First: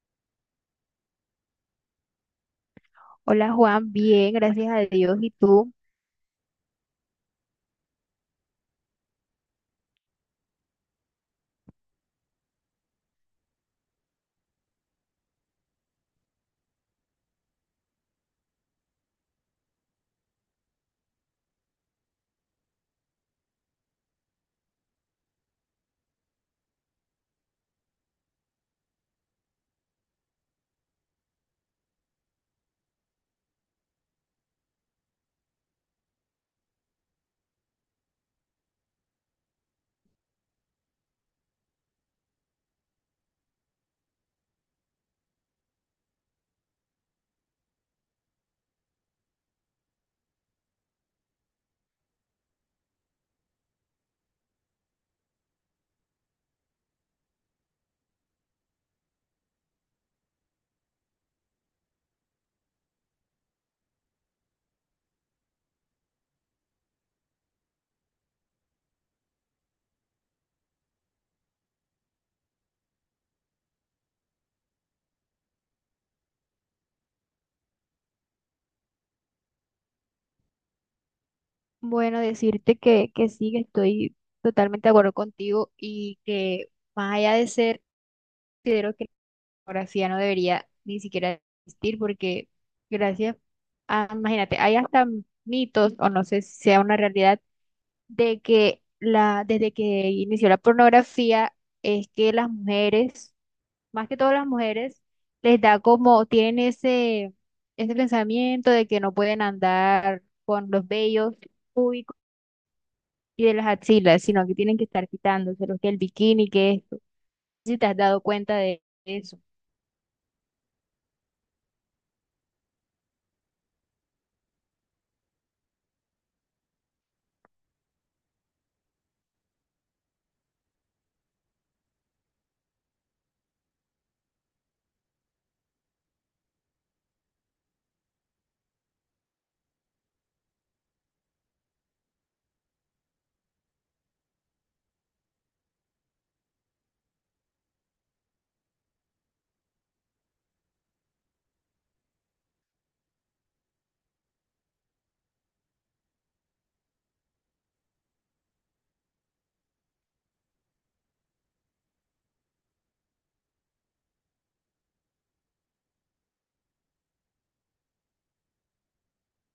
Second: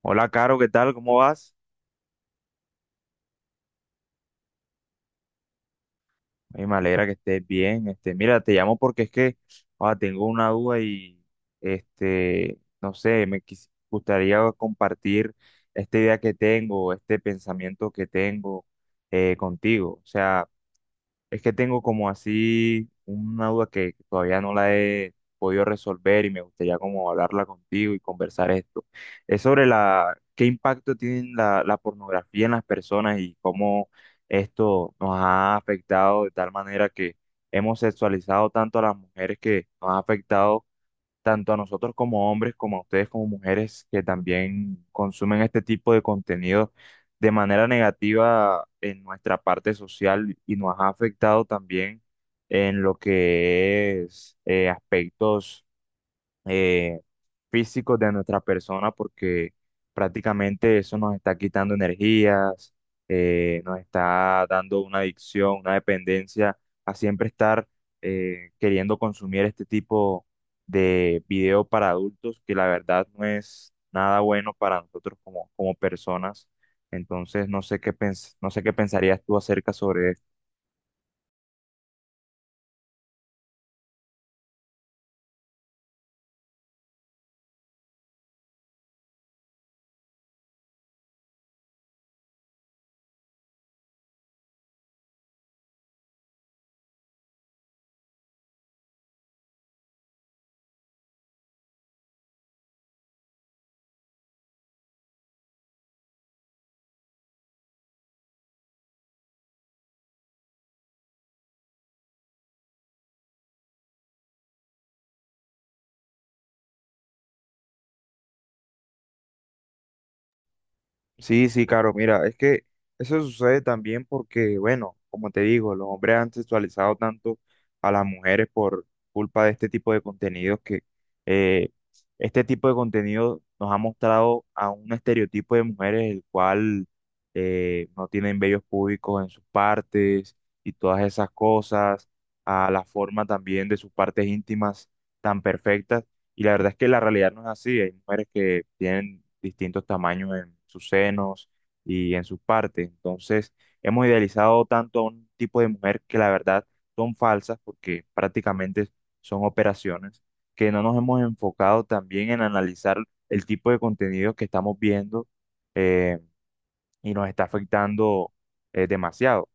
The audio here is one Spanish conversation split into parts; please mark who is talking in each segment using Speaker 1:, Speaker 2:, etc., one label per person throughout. Speaker 1: Hola, Caro, ¿qué tal? ¿Cómo vas?
Speaker 2: Hola Juan, bien, gracias a Dios. ¿Y tú?
Speaker 1: Ay, me alegra que estés bien. Mira, te llamo porque es que tengo una duda y no sé, gustaría compartir esta idea que tengo, este pensamiento que tengo contigo. O sea, es que tengo como así una duda que todavía no la he podido resolver y me gustaría como hablarla contigo y conversar esto. Es sobre qué impacto tiene la pornografía en las personas y cómo esto nos ha afectado de tal manera que hemos sexualizado tanto a las mujeres que nos ha afectado tanto a nosotros como hombres, como a ustedes como mujeres que también consumen este tipo de contenido de manera negativa en nuestra parte social y nos ha afectado también en lo que es aspectos eh, físicos de nuestra persona porque prácticamente eso nos está quitando energías, nos está dando una adicción, una dependencia a siempre estar queriendo consumir este tipo de video para adultos que la verdad no es nada bueno para nosotros como personas. Entonces, no sé qué pensarías tú acerca sobre.
Speaker 2: Bueno, decirte que sí, que estoy totalmente de acuerdo contigo y que más allá de ser, considero que la pornografía no debería ni siquiera existir porque gracias a, imagínate, hay hasta mitos, o no sé si sea una realidad, de que desde que inició la pornografía es que las mujeres más que todas las mujeres, les da como, tienen ese pensamiento de que no pueden andar con los vellos públicos y de las axilas, sino que tienen que estar quitándoselos, que el bikini, que esto. Si te has dado cuenta de eso,
Speaker 1: Sí, sí, claro, mira, es que eso sucede también porque, bueno, como te digo, los hombres han sexualizado tanto a las mujeres por culpa de este tipo de contenidos que eh, este tipo de contenido nos ha mostrado a un estereotipo de mujeres el cual no tienen vellos públicos en sus partes y todas esas cosas, a la forma también de sus partes íntimas tan perfectas y la verdad es que la realidad no es así. Hay mujeres que tienen distintos tamaños en sus senos y en sus partes. Entonces, hemos idealizado tanto a un tipo de mujer que la verdad son falsas porque prácticamente son operaciones, que no nos hemos enfocado también en analizar el tipo de contenido que estamos viendo eh, y nos está afectando demasiado.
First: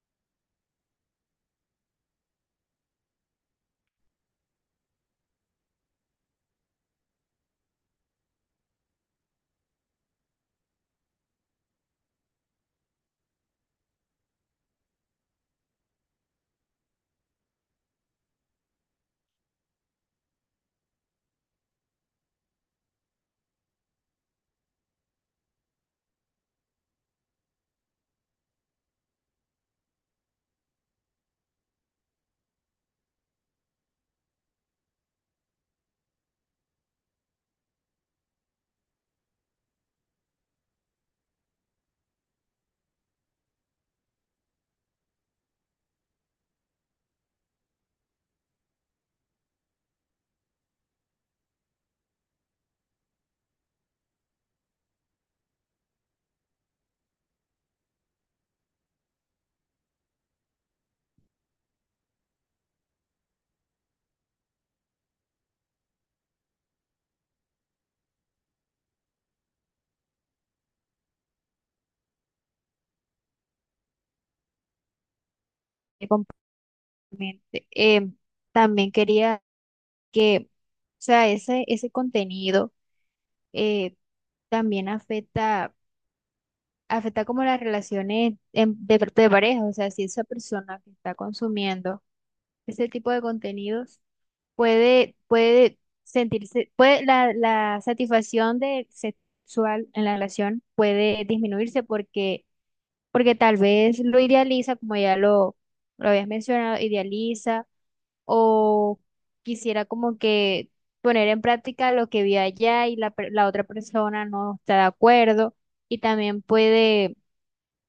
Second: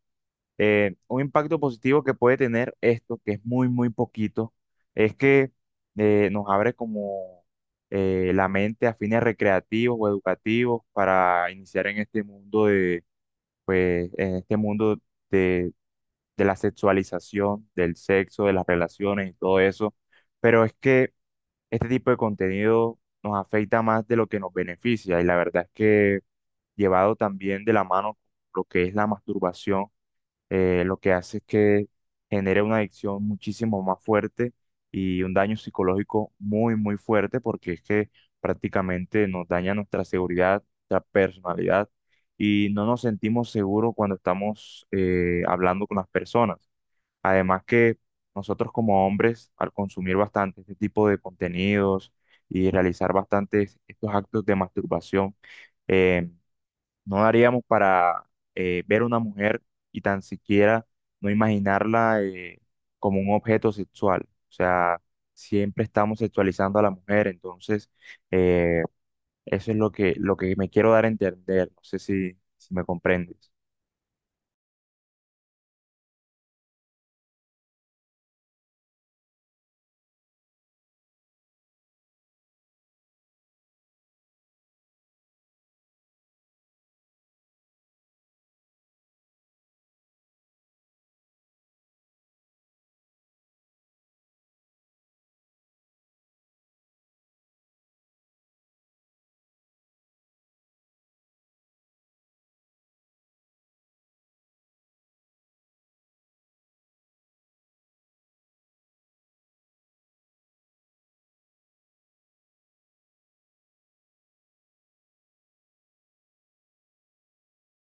Speaker 1: Un impacto positivo que puede tener esto, que es muy, muy poquito, es que nos abre como la mente a fines recreativos o educativos para iniciar en este mundo de, pues, en este mundo de, de la sexualización, del sexo, de las relaciones y todo eso. Pero es que este tipo de contenido nos afecta más de lo que nos beneficia y la verdad es que llevado también de la mano con lo que es la masturbación, lo que hace es que genere una adicción muchísimo más fuerte y un daño psicológico muy, muy fuerte porque es que prácticamente nos daña nuestra seguridad, nuestra personalidad y no nos sentimos seguros cuando estamos hablando con las personas. Además que nosotros como hombres, al consumir bastante este tipo de contenidos y realizar bastantes estos actos de masturbación, em, no daríamos para ver a una mujer y tan siquiera no imaginarla como un objeto sexual. O sea, siempre estamos sexualizando a la mujer, entonces eh, eso es lo lo que me quiero dar a entender. No sé si me comprendes.
Speaker 2: de completamente. También quería que, o ese contenido eh, también afecta como las relaciones de pareja. O sea, si esa persona que está consumiendo ese tipo de contenidos la satisfacción de sexual en la relación puede disminuirse, porque, porque tal vez lo idealiza, como ya lo habías mencionado, idealiza o quisiera como que poner en práctica lo que vio allá y la otra persona no está de acuerdo, y también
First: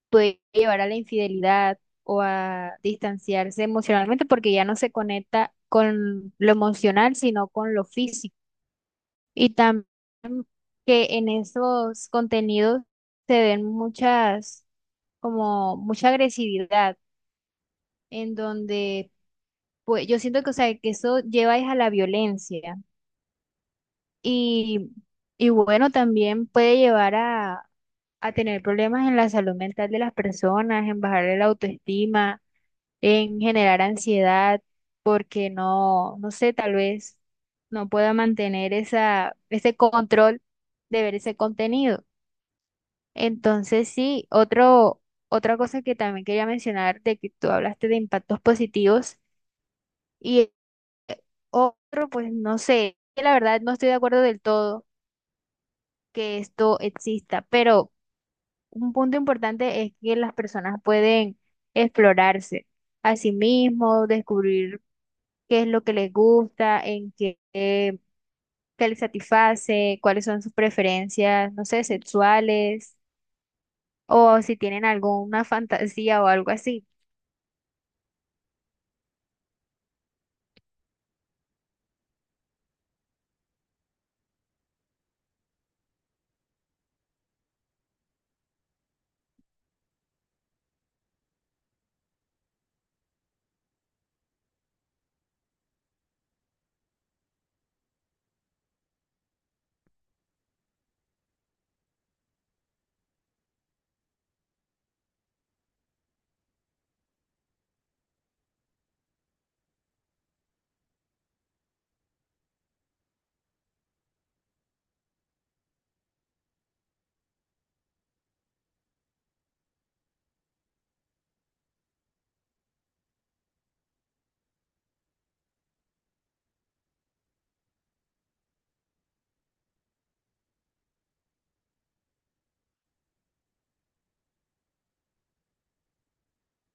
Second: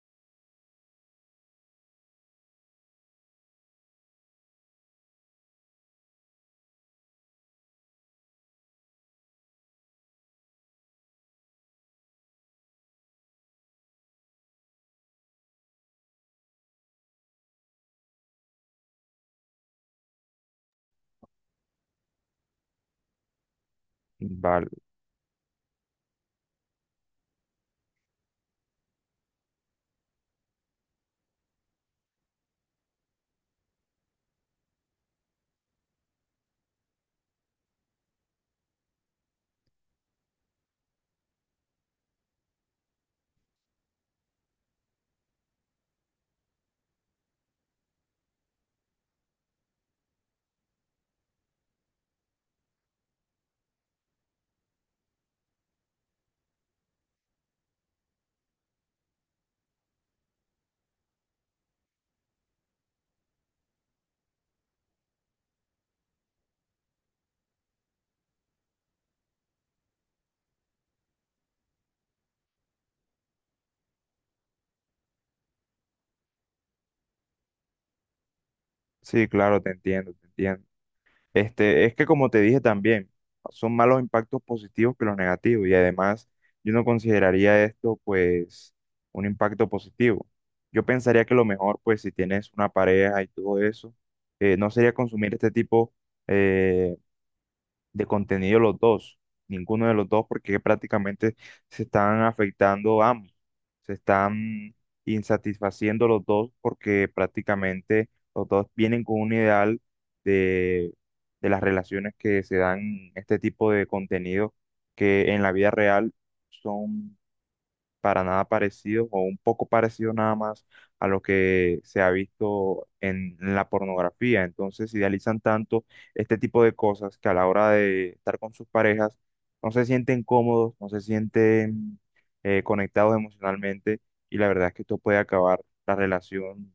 Speaker 2: puede llevar a la infidelidad o a distanciarse emocionalmente porque ya no se conecta con lo emocional, sino con lo físico. Y también que en esos contenidos se ven mucha agresividad, en donde pues yo siento que, o sea, que eso lleva es a la violencia.
Speaker 1: Vale.
Speaker 2: Y, y bueno, también puede llevar a tener problemas en la salud mental de las personas, en bajar la autoestima, en generar ansiedad porque no, no sé, tal vez no pueda mantener ese control de ver ese contenido. Entonces, sí, otra cosa que también quería mencionar de que tú hablaste de impactos positivos y eh, otro, pues no sé, que la verdad no estoy de acuerdo del todo que esto exista, pero un punto importante es que las personas pueden explorarse a sí mismos, descubrir qué es lo que les gusta, en qué, qué les satisface, cuáles son sus preferencias, no sé, sexuales, o si tienen alguna fantasía o algo así.
Speaker 1: Sí, claro, te entiendo, te entiendo. Este, es que como te dije también, son más los impactos positivos que los negativos y además yo no consideraría esto pues un impacto positivo. Yo pensaría que lo mejor pues si tienes una pareja y todo eso, no sería consumir este tipo eh, de contenido los dos, ninguno de los dos, porque prácticamente se están afectando ambos, se están insatisfaciendo los dos porque prácticamente los dos vienen con un ideal de, de las relaciones que se dan en este tipo de contenido que en la vida real son para nada parecido o un poco parecido nada más a lo que se ha visto en la pornografía. Entonces idealizan tanto este tipo de cosas que a la hora de estar con sus parejas no se sienten cómodos, no se sienten conectados emocionalmente y la verdad es que esto puede acabar la relación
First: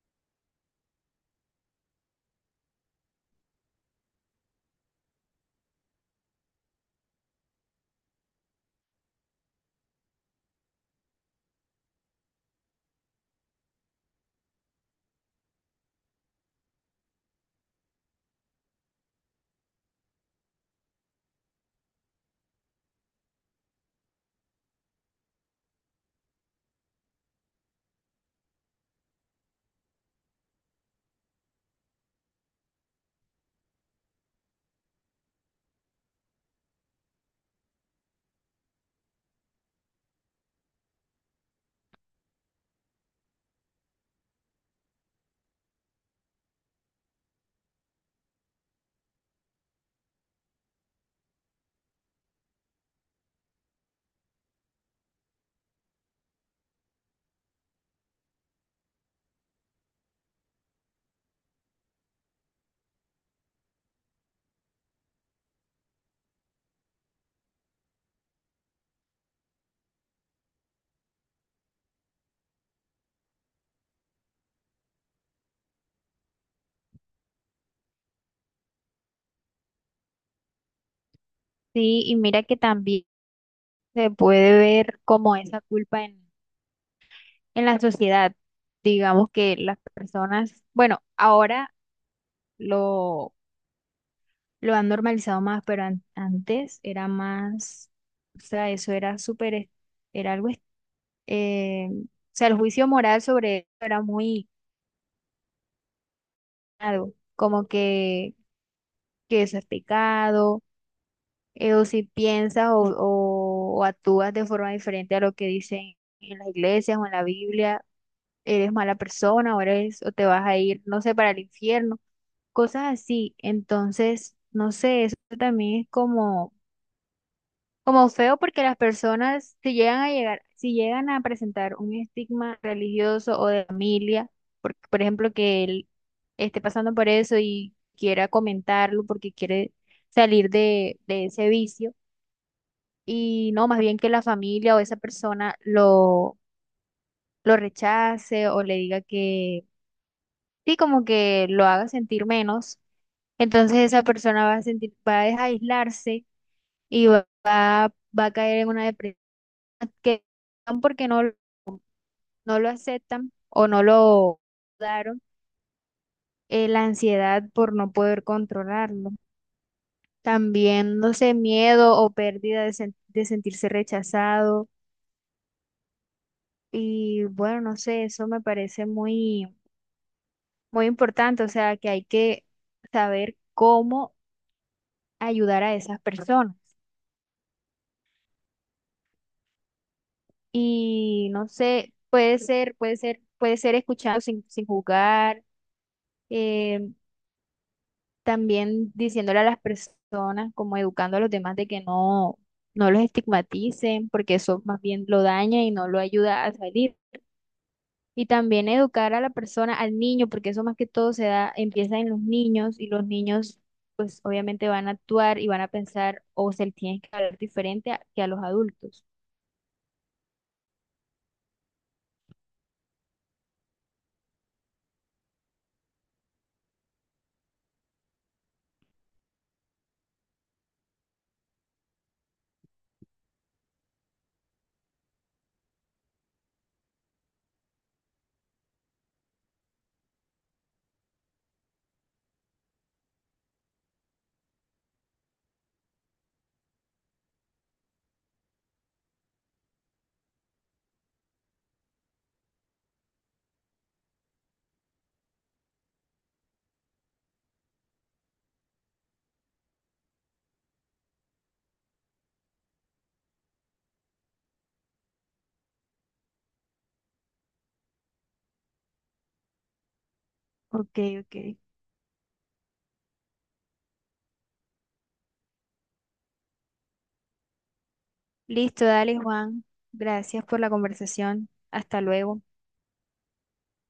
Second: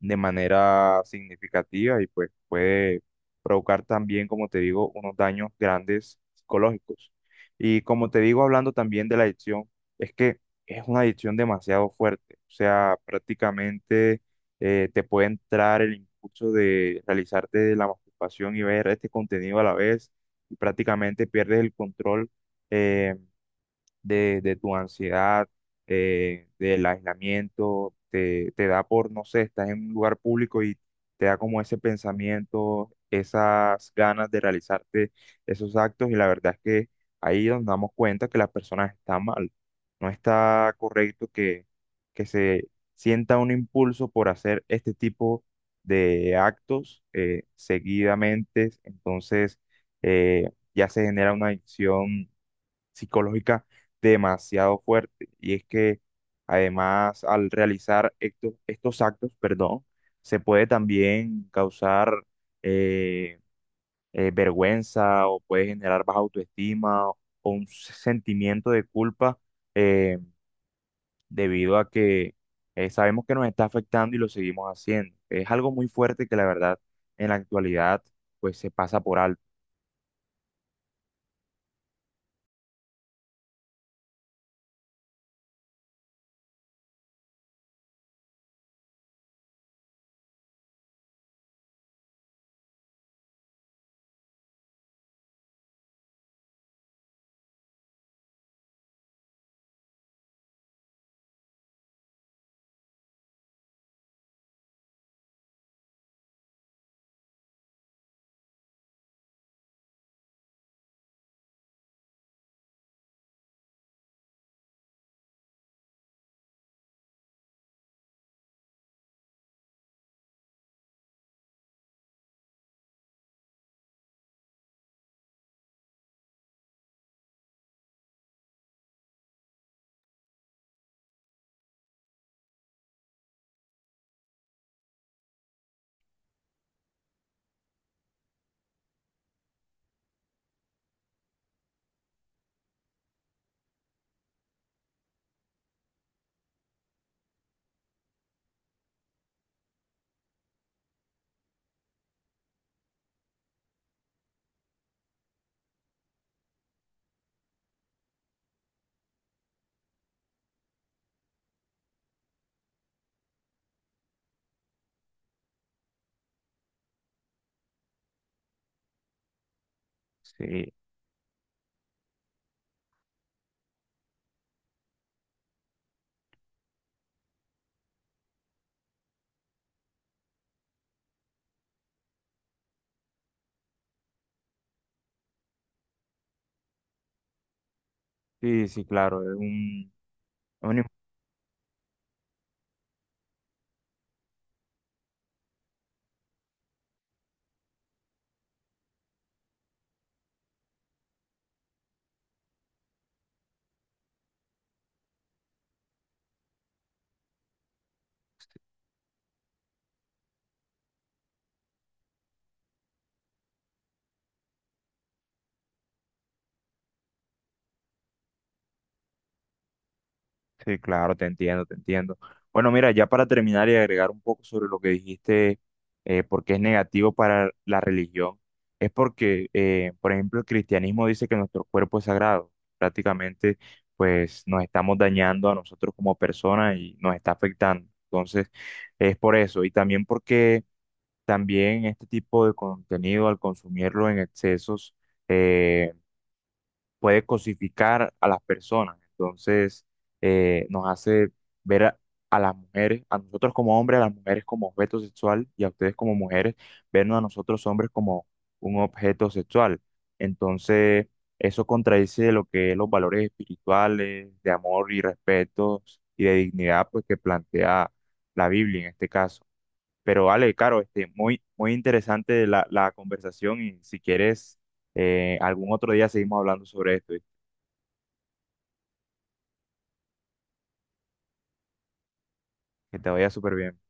Speaker 1: de manera significativa y pues puede provocar también, como te digo, unos daños grandes psicológicos. Y como te digo, hablando también de la adicción, es que es una adicción demasiado fuerte, o sea, prácticamente te puede entrar el impulso de realizarte la masturbación y ver este contenido a la vez y prácticamente pierdes el control eh, de tu ansiedad, del aislamiento, te da por, no sé, estás en un lugar público y te da como ese pensamiento, esas ganas de realizarte esos actos y la verdad es que ahí nos damos cuenta que las personas están mal. No está correcto que se sienta un impulso por hacer este tipo de actos seguidamente, entonces ya se genera una adicción psicológica demasiado fuerte. Y es que además al realizar estos actos, perdón, se puede también causar eh, vergüenza o puede generar baja autoestima o, un sentimiento de culpa, eh, debido a que sabemos que nos está afectando y lo seguimos haciendo. Es algo muy fuerte que la verdad en la actualidad pues se pasa por alto.
Speaker 2: Sí, y mira que también se puede ver como esa culpa en la sociedad. Digamos que las personas, bueno, ahora lo, lo han normalizado más, pero antes era más, o sea, eso era era o sea, el juicio moral sobre eso era como que eso es pecado, o si piensas o actúas de forma diferente a lo que dicen en las iglesias o en la Biblia, eres mala persona o eres, o te vas a ir, no sé, para el infierno, cosas así. Entonces, no sé, eso también es como como feo, porque las personas, si llegan a presentar un estigma religioso o de familia, por ejemplo, que él esté pasando por eso y quiera comentarlo porque quiere salir de ese vicio, y no, más bien que la familia o esa persona lo rechace o le diga que sí, como que lo haga sentir menos, entonces esa persona va a aislarse y va a caer en una depresión que no, porque no, no lo aceptan o no lo daron, la ansiedad por no poder controlarlo.
Speaker 1: Sí,
Speaker 2: También, no sé, miedo o pérdida de, de sentirse rechazado. Y bueno, no sé, eso me parece muy, muy importante. O sea, que hay que saber cómo ayudar a esas personas.
Speaker 1: sí, sí, claro, es un, es una.
Speaker 2: Y no sé, puede ser escuchado sin, sin juzgar. eh, También diciéndole a las personas, como educando a los demás, de que no, no los estigmaticen, porque eso más bien lo daña y no lo ayuda a salir. Y también educar a la persona, al niño, porque eso más que todo se da, empieza en los niños, y los niños pues obviamente van a actuar y van a pensar, o se les tiene que hablar diferente que a los adultos.
Speaker 1: Sí, claro, te entiendo, te entiendo. Bueno, mira, ya para terminar y agregar un poco sobre lo que dijiste, por qué es negativo para la religión, es porque, por ejemplo, el cristianismo dice que nuestro cuerpo es sagrado. Prácticamente, pues nos estamos dañando a nosotros como personas y nos está afectando. Entonces, es por eso. Y también porque también este tipo de contenido, al consumirlo en excesos, eh, puede cosificar a las personas. Entonces, nos hace ver a las mujeres, a nosotros como hombres, a las mujeres como objeto sexual y a ustedes como mujeres, vernos a nosotros hombres como un objeto sexual. Entonces, eso contradice lo que es los valores espirituales, de amor y respeto y de dignidad, pues que plantea la Biblia en este caso. Pero vale, Caro,
Speaker 2: Ok,
Speaker 1: este, muy,
Speaker 2: ok.
Speaker 1: muy interesante la conversación y si quieres, algún otro día seguimos hablando sobre esto.
Speaker 2: Listo, dale, Juan. Gracias por la conversación. Hasta luego.
Speaker 1: Que te vaya súper bien.